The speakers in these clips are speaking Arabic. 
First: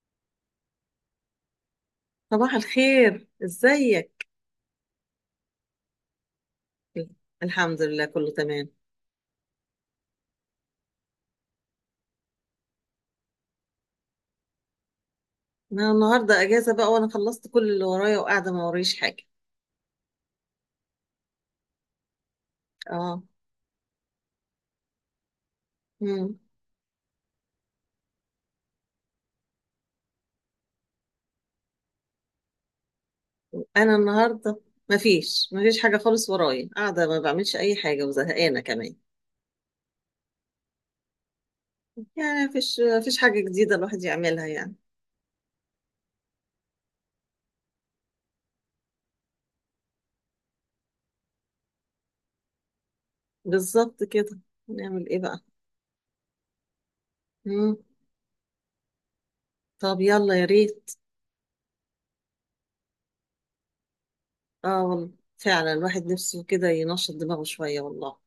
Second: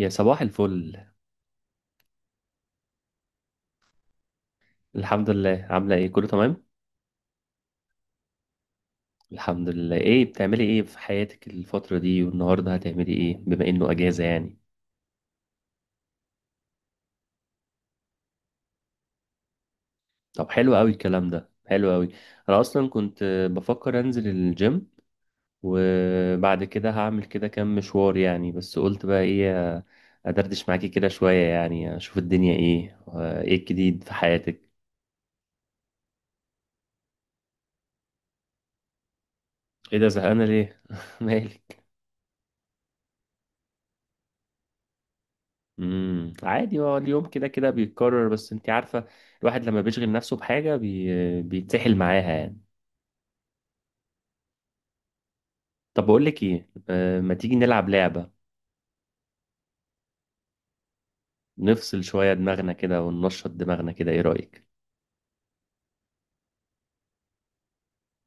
يا صباح الفل. صباح الخير، ازيك؟ الحمد لله، عاملة ايه؟ كله تمام. الحمد لله، كله تمام. الحمد لله. ايه بتعملي ايه في حياتك الفترة دي؟ والنهاردة هتعملي ايه بما انه اجازة يعني؟ انا النهارده اجازه بقى، وانا خلصت كل اللي ورايا وقاعده ما وريش حاجه. طب حلو قوي الكلام ده، حلو قوي. انا اصلا اه. كنت بفكر انزل الجيم، مم. وبعد كده هعمل كده كام مشوار يعني، بس قلت بقى ايه، ادردش معاكي كده شوية يعني، اشوف الدنيا ايه. ايه انا الجديد في النهارده حياتك؟ مفيش حاجه خالص ورايا، قاعده ما بعملش اي حاجه وزهقانه كمان. ايه ده، زهقانة ليه؟ مالك؟ يعني مفيش حاجه جديده الواحد يعملها يعني. عادي، هو اليوم كده كده بيتكرر، بس انت عارفة الواحد لما بيشغل نفسه بحاجة بيتسحل معاها يعني. بالظبط كده. نعمل ايه بقى؟ طب بقول لك ايه، ما تيجي مم. نلعب لعبة؟ طب يلا، يا ريت. نفصل شوية دماغنا كده وننشط دماغنا كده، ايه رأيك؟ اه والله، فعلا الواحد نفسه كده ينشط دماغه شويه والله.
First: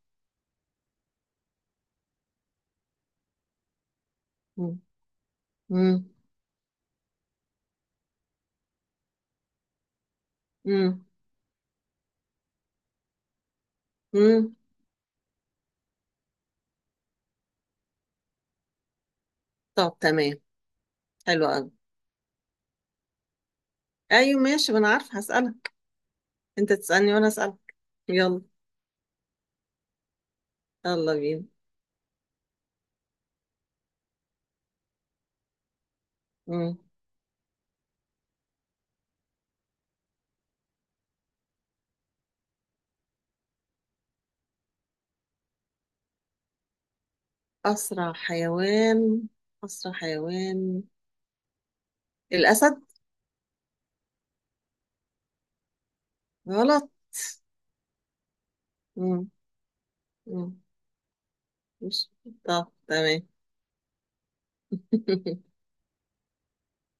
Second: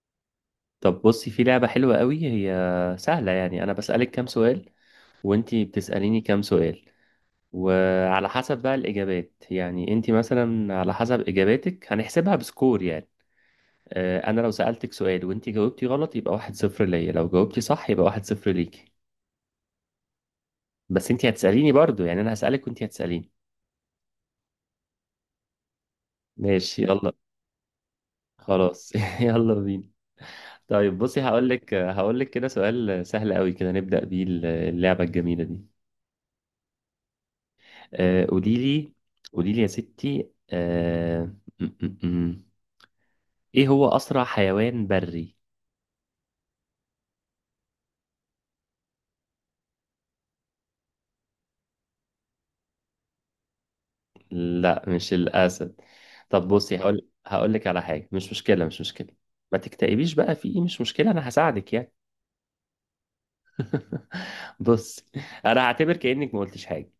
طب بصي، في لعبة حلوة قوي، هي سهلة يعني. انا بسألك كام سؤال مم. وانت مم. بتسأليني كام سؤال، وعلى حسب بقى الإجابات، يعني انت مثلا على مم. حسب إجاباتك هنحسبها بسكور يعني. انا لو مم. سألتك سؤال وانت جاوبتي غلط يبقى واحد صفر ليا، لو جاوبتي صح يبقى واحد صفر ليكي. طب تمام. بس انت حلو قوي. هتسأليني برضو يعني، انا هسألك وانت هتسأليني. ايوه ماشي، ما انا عارفه هسألك. انت ماشي يلا. تسألني وانا أسألك. يلا. خلاص يلا بينا. طيب يلا بصي، بينا. هقول لك كده سؤال سهل قوي كده نبدأ بيه اللعبة الجميلة دي. مم. آه، قولي لي قولي لي يا ستي، آه، م- م- م. ايه هو أسرع حيوان بري؟ اسرع حيوان اسرع حيوان الاسد. لا مش الأسد. طب بصي، غلط. هقول لك على حاجة، مش مشكلة. مم. ما تكتئبيش بقى، في مم. ايه، مش مشكلة، انا هساعدك يعني. مش. طب تمام. بص، انا هعتبر كأنك ما قلتش حاجة.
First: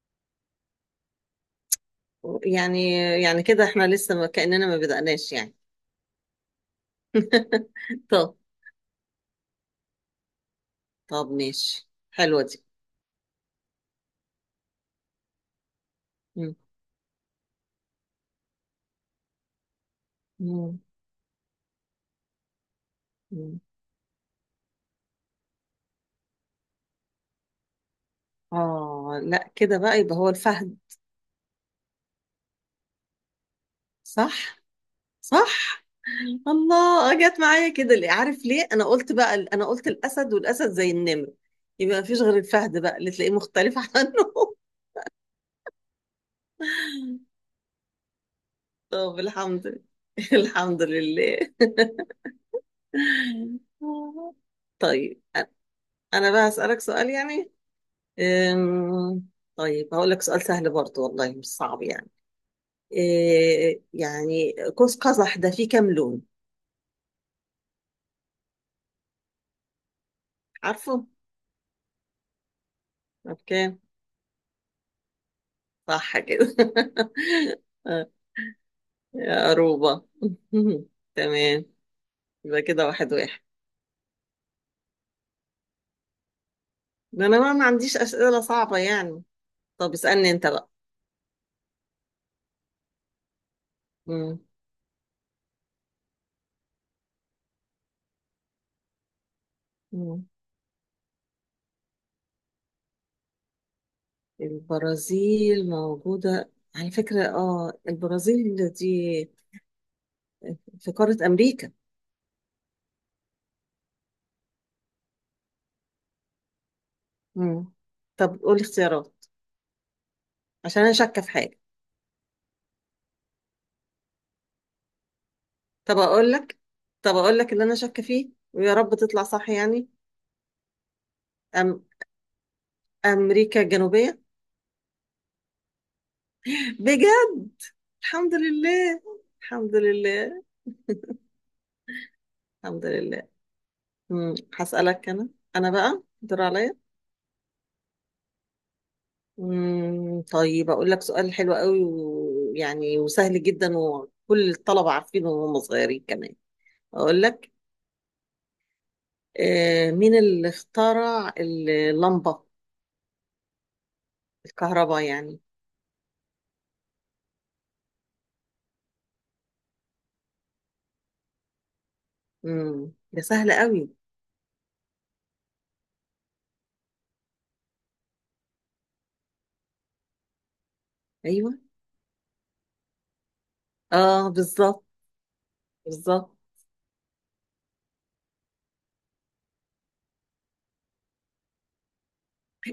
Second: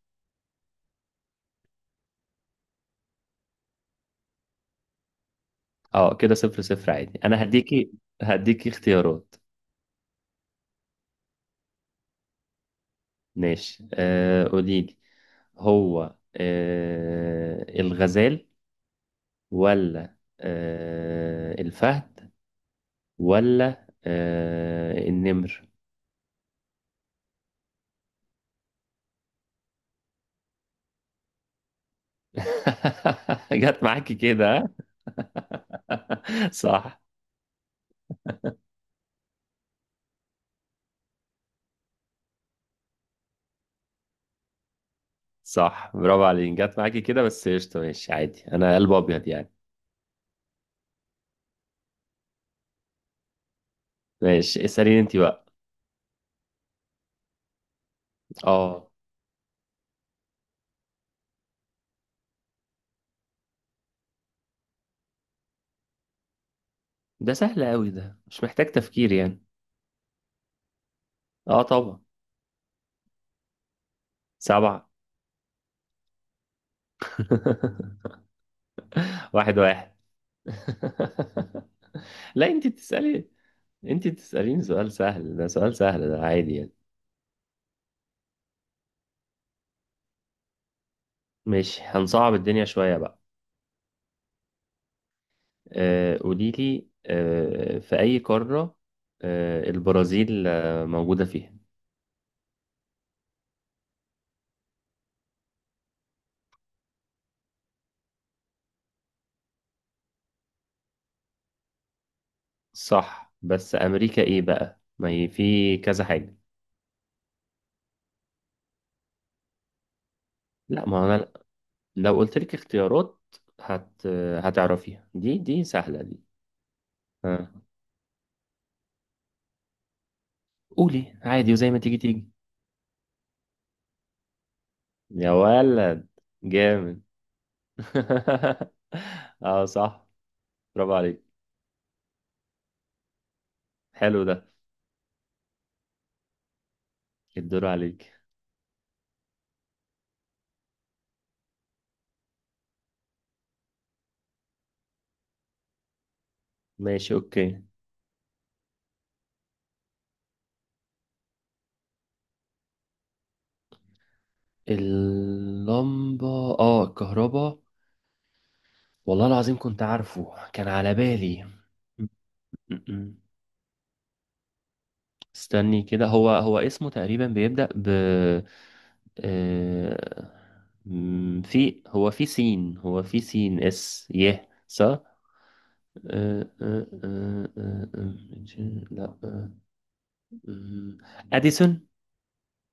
يعني يعني كده احنا لسه ما كأننا ما بدأناش يعني. اه كده صفر صفر عادي، انا هديكي طب. هديكي اختيارات. طب ماشي، حلوة دي. ماشي، قولي لي. هو مم. الغزال، ولا مم. الفهد، مم. ولا النمر؟ اه لا كده بقى، يبقى هو الفهد. جت معاكي كده صح. ها؟ صح. صح، الله، جت معايا كده ليه؟ عارف ليه؟ انا قلت الاسد والاسد زي النمر. يبقى ما فيش غير الفهد بقى اللي تلاقيه مختلف عنه. صح، برافو عليك، جت معاكي كده، بس قشطة، ماشي عادي، انا قلب طب ابيض يعني. الحمد لله. الحمد لله. ماشي اسأليني انت طيب. بقى. انا بقى هسألك سؤال يعني. اه أم، طيب هقول لك سؤال سهل برضه والله، مش صعب يعني. إيه يعني، قوس قزح ده فيه كام لون؟ ده سهل قوي، ده مش محتاج تفكير يعني. عارفه؟ اه طبعا. اوكي. سبعة. صح كده. يا واحد واحد. روبا. تمام. لا يبقى انت كده واحد بتسألي، واحد. انت بتسأليني سؤال سهل، ده سؤال سهل، ده عادي يعني. ده انا بقى ما عنديش اسئله صعبه يعني. طب اسالني انت بقى. ماشي، هنصعب الدنيا شوية بقى. مم. قولي لي، في أي قارة مم. البرازيل موجودة فيها؟ البرازيل موجوده على فكره، اه البرازيل دي في قاره امريكا. صح، بس أمريكا إيه بقى، ما هي في كذا حاجة. مم. طب قولي اختيارات، عشان لا انا ما هو شاكه في أنا حاجه. لو قلت لك اختيارات هت هتعرفيها، دي طب سهلة دي. اقول لك طب اقول آه. لك اللي انا شاكه فيه، ويا رب تطلع صح يعني. قولي عادي وزي ما أم... تيجي تيجي. امريكا الجنوبيه. يا ولد، جامد. بجد؟ الحمد لله. اه الحمد صح، لله. برافو عليك، الحمد لله. حلو مم. ده. هسالك انا. انا بقى دور عليا. الدور عليك. مم، طيب أقول لك سؤال حلو قوي ويعني وسهل جدا، وكل الطلبة عارفينه وهم صغيرين كمان. ماشي أقول لك. اوكي. مين اللي اخترع اللمبة؟ الكهرباء يعني. اللمبة، اه الكهرباء، والله العظيم كنت عارفه، كان على بالي. م- مم، م- م. ده سهل قوي. استني كده، هو اسمه تقريبا بيبدأ ب آه، أيوه. في، هو في سين، هو في سين اس اه يه بالظبط. صح. بالظبط. آه، آه، آه، آه، آه، لا آه، آه، اديسون.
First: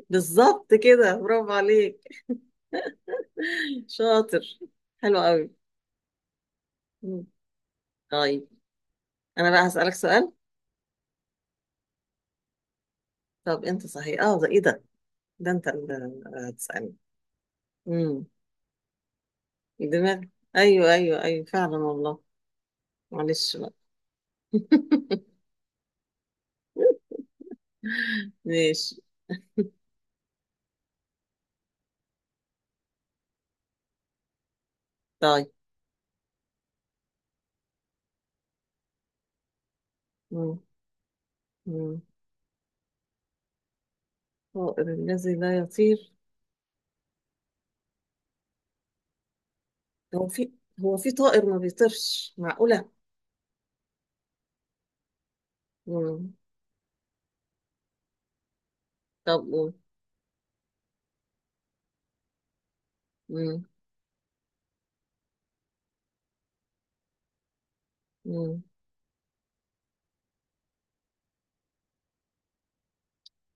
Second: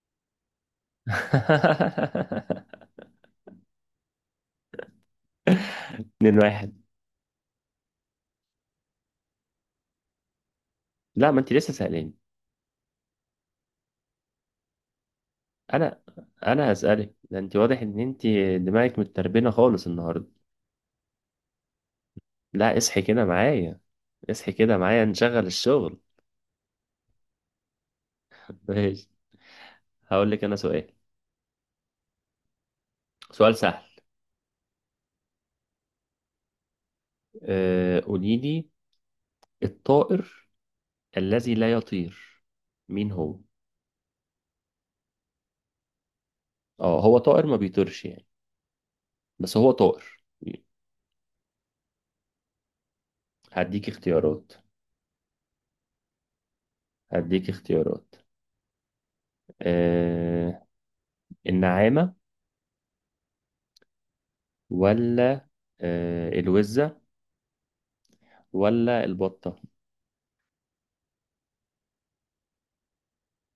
بالظبط كده، برافو عليك. شاطر. حلو قوي. اتنين واحد. مم. طيب. أنا بقى هسألك سؤال. لا ما انت لسه سألاني. طب أنت صحيح؟ اه ده إيه ده؟ ده أنت انا اللي انا هتسألني. هسألك، ده انت واضح ان مم، انت دماغك متربينة خالص دماغ. النهاردة. أيوه أيوه أيوه، فعلا والله. لا اصحي كده معلش بقى. معايا، اصحي كده معايا، نشغل الشغل. ماشي. ماشي. هقول لك انا سؤال، سؤال سهل. طيب. أه قولي لي، الطائر مم. الذي لا مم. يطير مين هو؟ طائر الذي لا يطير؟ اه هو طائر ما بيطيرش يعني، بس هو طائر. هو في هو في طائر ما بيطيرش؟ معقولة؟ هديك اختيارات مم. هديك اختيارات طب قول. أه النعامة، مم. ولا أه الوزة، مم. ولا البطة؟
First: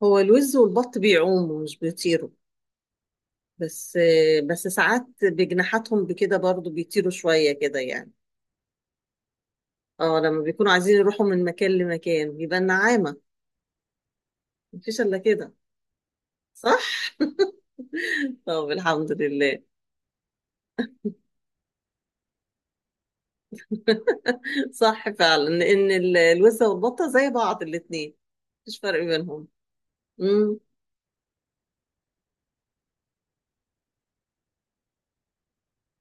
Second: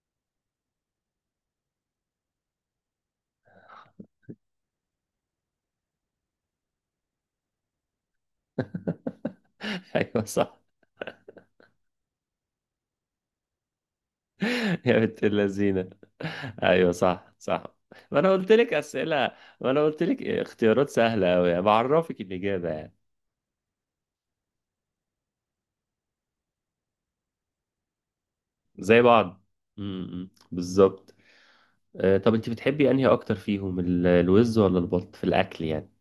هو الوز والبط بيعوموا مش بيطيروا. بس بس ساعات بجناحاتهم بكده برضو بيطيروا شوية كده يعني. اه ايوه لما صح. بيكونوا عايزين يروحوا من مكان لمكان، بيبقى النعامة. يا مفيش إلا بنت كده. اللذينة، صح؟ ايوه صح صح. ما انا قلت طب لك الحمد اسئلة، لله. ما انا قلت لك اختيارات سهلة قوي يعني، بعرفك الاجابة يعني. صح فعلا ان الوزة والبطة زي بعض الاتنين. مفيش فرق زي بعض، بينهم. امم. بالظبط. طب انت بتحبي انهي اكتر فيهم، الوز ولا البط في الاكل يعني؟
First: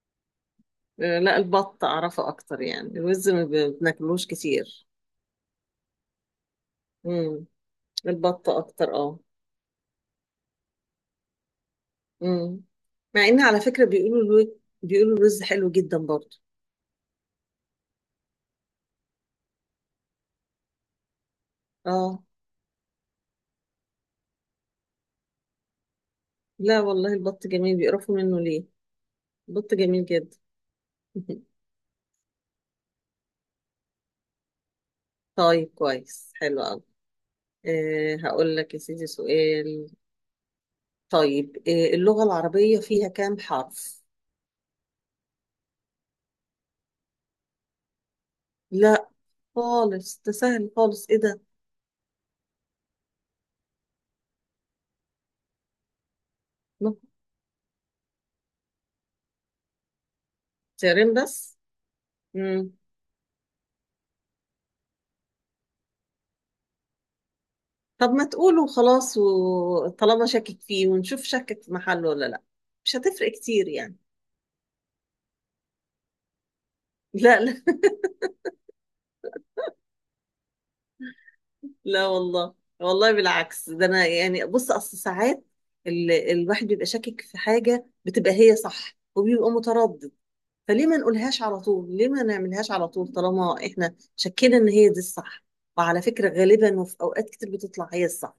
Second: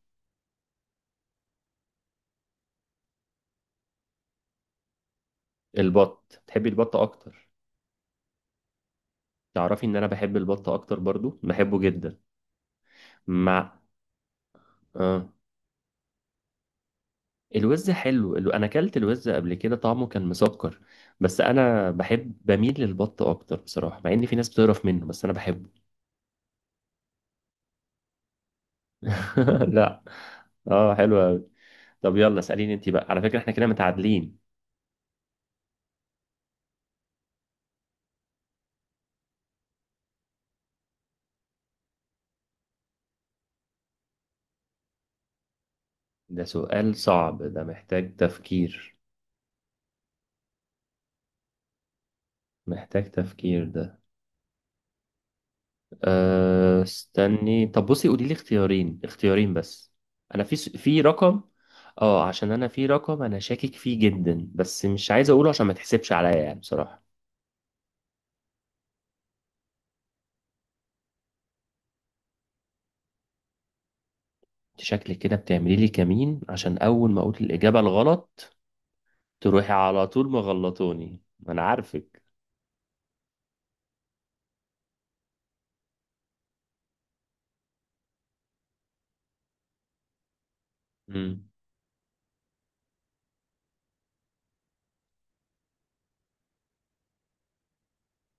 لا البط اعرفه اكتر يعني، الوز ما ب- بناكلوش كتير. البط، بتحبي البط امم. اكتر. البط اكتر، اه. تعرفي ان انا بحب البط اكتر برضو، بحبه جدا. امم. مع ان على مع فكرة بيقولوا الوز بيقولوا اه الوز حلو جدا برضه. الوز حلو، انا اكلت الوز قبل كده طعمه كان مسكر، بس انا اه. بحب، بميل للبط اكتر بصراحه، مع ان في ناس بتقرف منه بس انا بحبه. لا والله، البط جميل، بيقرفوا منه ليه؟ البط لا جميل جدا. اه حلو قوي. طب يلا اساليني انت بقى، على فكره احنا كده متعادلين. طيب كويس، حلو قوي. هقول لك يا سيدي سؤال. طيب، اللغة العربية فيها كام حرف؟ ده سؤال صعب، ده محتاج تفكير، لا خالص، ده سهل خالص، ايه ده. محتاج تفكير ده. أه نقط. استني، طب بصي قولي لي اختيارين، اختيارين بس. انا في تيارين رقم، بس. اه عشان انا مم. في رقم انا شاكك فيه جدا بس مش عايز اقوله عشان ما تحسبش عليا يعني بصراحه. طب ما تقولوا خلاص، وطالما شاكك فيه ونشوف شاكك في محله ولا لا. مش هتفرق كتير يعني. شكلك كده بتعملي لي كمين، عشان اول ما اقول لا لا. الاجابه الغلط تروحي على طول مغلطوني، ما انا لا عارفك. والله. والله بالعكس، ده انا يعني بص اصل ساعات الواحد بيبقى شاكك في حاجة بتبقى هي صح وبيبقى متردد. فليه ما نقولهاش مم. على طول، ليه ما نعملهاش على طول طالما احنا شكينا ان هي دي الصح. وعلى فكرة غالبا وفي اوقات كتير بتطلع هي الصح.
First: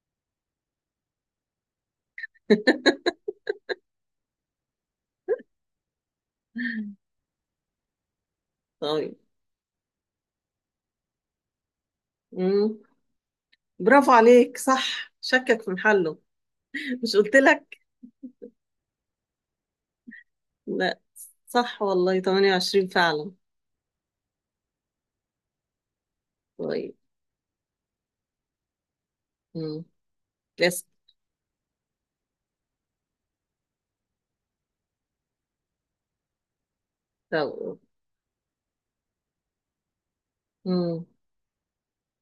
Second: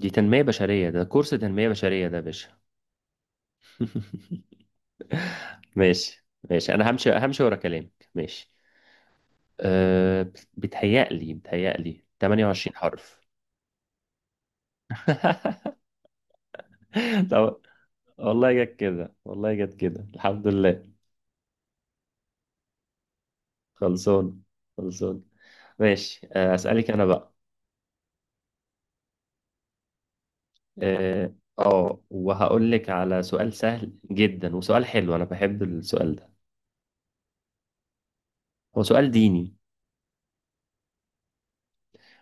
دي تنميه بشريه، ده كورس تنميه بشريه ده يا باشا. ماشي ماشي، انا همشي، همشي ورا كلامك، ماشي. طيب. أه بتهيألي 28 مم. حرف. برافو عليك، صح، شكك في محله. مش قلت طب، لك؟ والله جت كده، والله جت كده، الحمد لله. لا. صح والله، 28 فعلا. خلصان، خلصان. ماشي، اسالك طيب. انا بقى. مم. لسه. اه، وهقول لك على سؤال سهل جدا، وسؤال حلو، انا بحب السؤال ده، طب. هو سؤال ديني. مم.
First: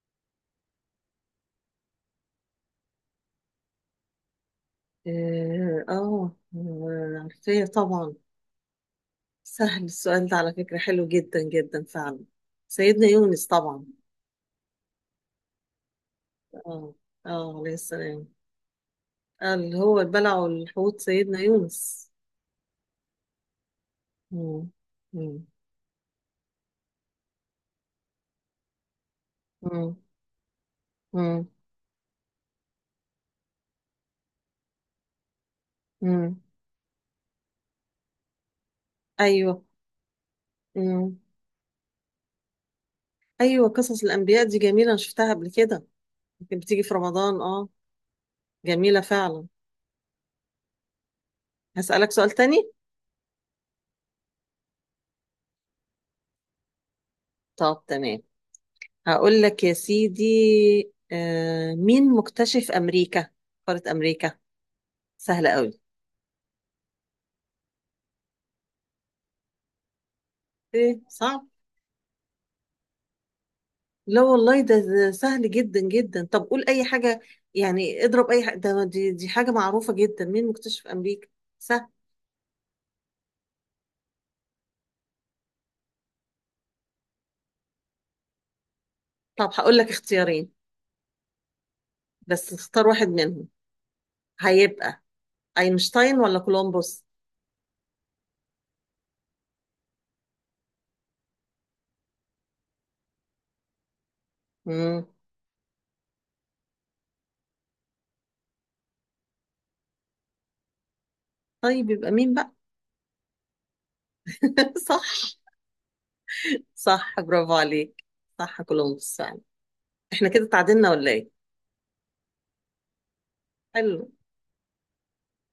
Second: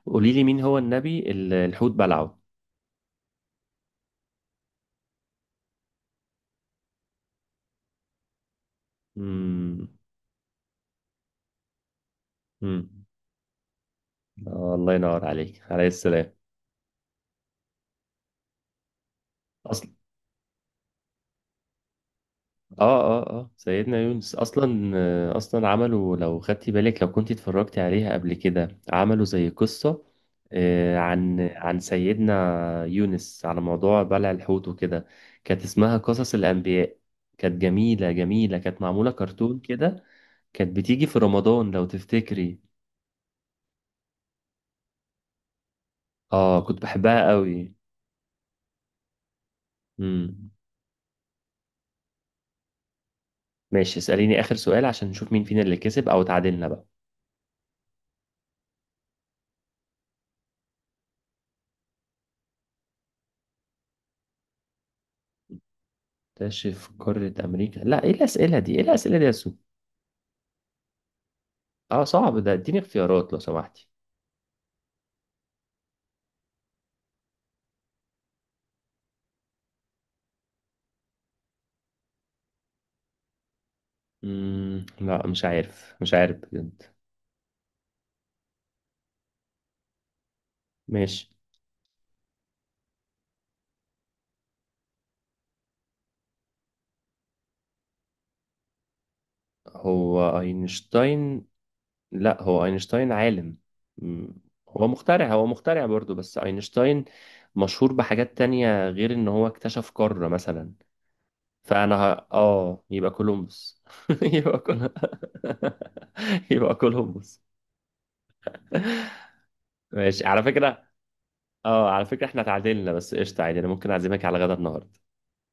قولي لي مين هو النبي اللي الحوت بلعه؟ اه، عارفاه طبعا. سهل امم السؤال ده، على فكرة حلو جدا جدا فعلا. امم سيدنا يونس طبعا. الله ينور عليك، عليه السلام. اه اه، عليه السلام. اللي اصل هو البلع والحوت سيدنا يونس. اه اه اه سيدنا يونس مم. اصلا، مم. اصلا عملوا، لو خدتي بالك لو كنت اتفرجتي عليها قبل كده، عملوا زي مم. قصة عن مم. عن سيدنا يونس على موضوع بلع الحوت وكده. كانت اسمها قصص مم. الانبياء، كانت جميلة جميلة، كانت معمولة كرتون ايوه. كده، كانت بتيجي مم. في رمضان لو تفتكري. ايوه، قصص الانبياء دي جميله، انا شفتها قبل كده. يمكن اه كنت بتيجي في بحبها رمضان، اه. قوي. جميله فعلا. امم هسالك سؤال تاني. ماشي اسأليني اخر سؤال عشان نشوف مين فينا اللي كسب او تعادلنا بقى. طب تمام. هقول لك يا سيدي. مين مكتشف امريكا؟ قاره امريكا. سهله قوي. تشرف قارة امريكا، لا ايه الاسئلة دي، ايه الاسئلة دي يا سو؟ ايه صعب؟ اه صعب ده، اديني اختيارات لو سمحتي. لا والله ده سهل جدا جدا، طب قول اي حاجه. يعني اضرب اي حاجه، ده دي حاجه معروفه جدا، مين مكتشف امريكا؟ سهل. لا مش عارف، مش عارف بجد. طب هقول لك اختيارين، ماشي. بس اختار واحد منهم. هيبقى اينشتاين ولا كولومبوس؟ هو اينشتاين، لا هو اينشتاين عالم. مم. هو امم. مخترع هو مخترع برضو، بس اينشتاين مشهور بحاجات تانية غير ان هو اكتشف قارة مثلا. طيب فانا يبقى مين بقى؟ اه يبقى كولومبوس. يبقى كول صح. يبقى صح كولومبوس. برافو عليك. صح، كولومبوس فعلا. ماشي، احنا على كده فكرة، اتعادلنا ولا ايه؟ اه على فكرة احنا اتعادلنا، بس قشطة عادي انا ممكن حلو. اعزمك على غدا النهاردة.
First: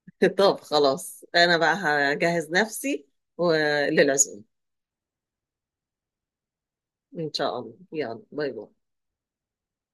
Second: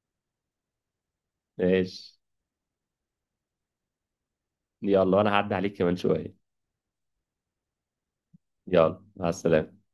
طب خلاص، انا بقى ماشي هجهز نفسي و- للعزومة. يلا، وانا هعدي عليك كمان شوية. ان شاء الله، يلا باي باي. يلا مع السلامة.